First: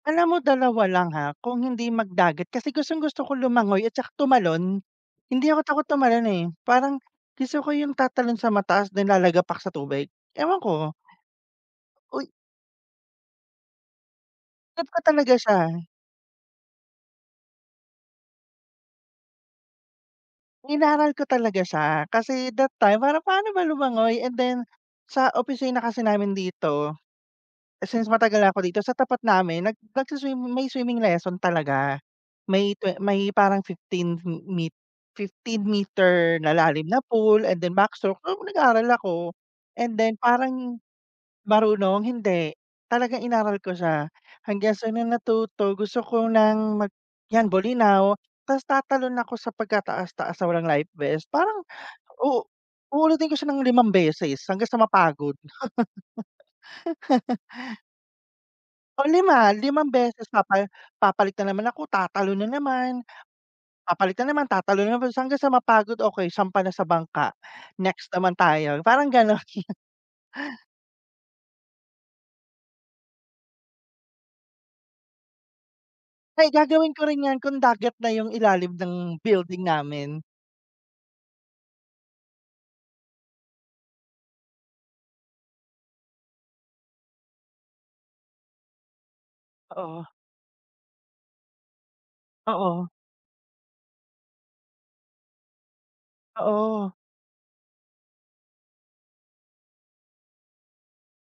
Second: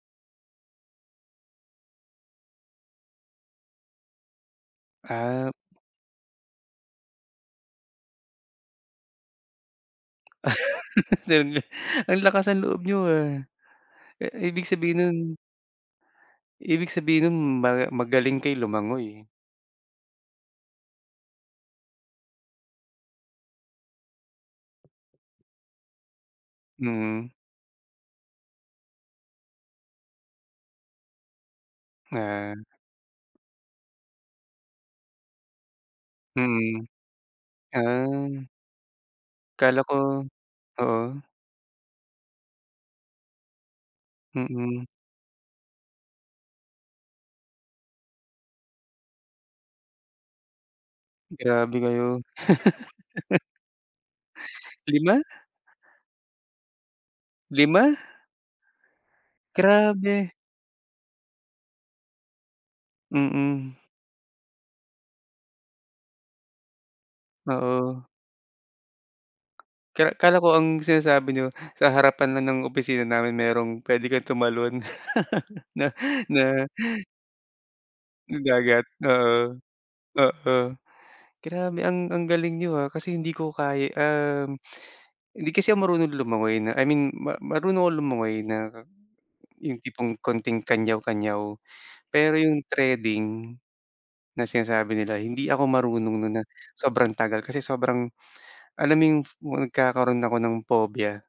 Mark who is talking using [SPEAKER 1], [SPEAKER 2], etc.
[SPEAKER 1] Alam mo 2 lang ha. Hung hindi magdagat kasi gustong-gusto ko lumangoy at tsaka tumalon. Hindi
[SPEAKER 2] Ah.
[SPEAKER 1] ako takot tumalon, eh. Parang gusto ko yung tatalon sa mataas na lalagapak sa tubig. Ewan ko
[SPEAKER 2] Ang
[SPEAKER 1] Uy
[SPEAKER 2] lakas ng loob niyo, ah. Ah, ibig
[SPEAKER 1] Trip
[SPEAKER 2] sabihin
[SPEAKER 1] ko
[SPEAKER 2] nun
[SPEAKER 1] talaga siya.
[SPEAKER 2] ibig sabihin no'n ma magaling kayo lumangoy.
[SPEAKER 1] Inaral ko talaga siya. Kasi that time parang paano ba lumangoy and then sa opisina kasi namin dito,
[SPEAKER 2] Mm.
[SPEAKER 1] since matagal na ako dito, sa tapat namin nag nagsu-swim may swimming lesson talaga.
[SPEAKER 2] Ah.
[SPEAKER 1] May twe may parang 15 me 15 meter na
[SPEAKER 2] Mm.
[SPEAKER 1] lalim na pool and then backstroke, ewan ko
[SPEAKER 2] Ah.
[SPEAKER 1] nag-aaral ako.
[SPEAKER 2] Kala
[SPEAKER 1] And
[SPEAKER 2] ko
[SPEAKER 1] then parang
[SPEAKER 2] oo.
[SPEAKER 1] marunong? Hindi, talagang inaaral ko siya. Hanggang
[SPEAKER 2] Mm.
[SPEAKER 1] sa nung natuto gusto ko ng mag 'yan Bolinao ta's tatalon ako sa pagkataas-taas na walang life vest. Parang
[SPEAKER 2] Grabe kayo.
[SPEAKER 1] u uulitin ko siya ng 5 beses hanggang sa
[SPEAKER 2] 5?
[SPEAKER 1] mapagod.
[SPEAKER 2] 5?
[SPEAKER 1] Pang-lima, 5 beses
[SPEAKER 2] Grabe.
[SPEAKER 1] papa papalit na naman ako, tatalon na naman.
[SPEAKER 2] Mm.
[SPEAKER 1] Papalit na naman, tatalon na naman hanggang sa mapagod. Okey, sampa na sa bangka.
[SPEAKER 2] Oo.
[SPEAKER 1] Next naman tayo, parang gano'n.
[SPEAKER 2] Ka akala ko ang sinasabi niyo, sa harapan lang ng opisina namin merong pwede kang tumalon na
[SPEAKER 1] Ay
[SPEAKER 2] na
[SPEAKER 1] gagawin ko rin 'yan kung dagat na yung
[SPEAKER 2] na
[SPEAKER 1] ilalim
[SPEAKER 2] dagat,
[SPEAKER 1] ng
[SPEAKER 2] oo.
[SPEAKER 1] building namin.
[SPEAKER 2] Oo. Grabe ang ang galing niyo, ah, kasi hindi ko kaya, um, hindi kasi ako marunong lumangoy na I mean, ma marunong akong lumangoy na yung
[SPEAKER 1] Oo.
[SPEAKER 2] tipong konting kanyaw-kanyaw. Pero yung
[SPEAKER 1] Oo.
[SPEAKER 2] threading na sinasabi nila, hindi ako marunong nun na
[SPEAKER 1] Oo.
[SPEAKER 2] sobrang tagal. Kasi sobrang alam mo yung nagkakaroon ako ng phobia.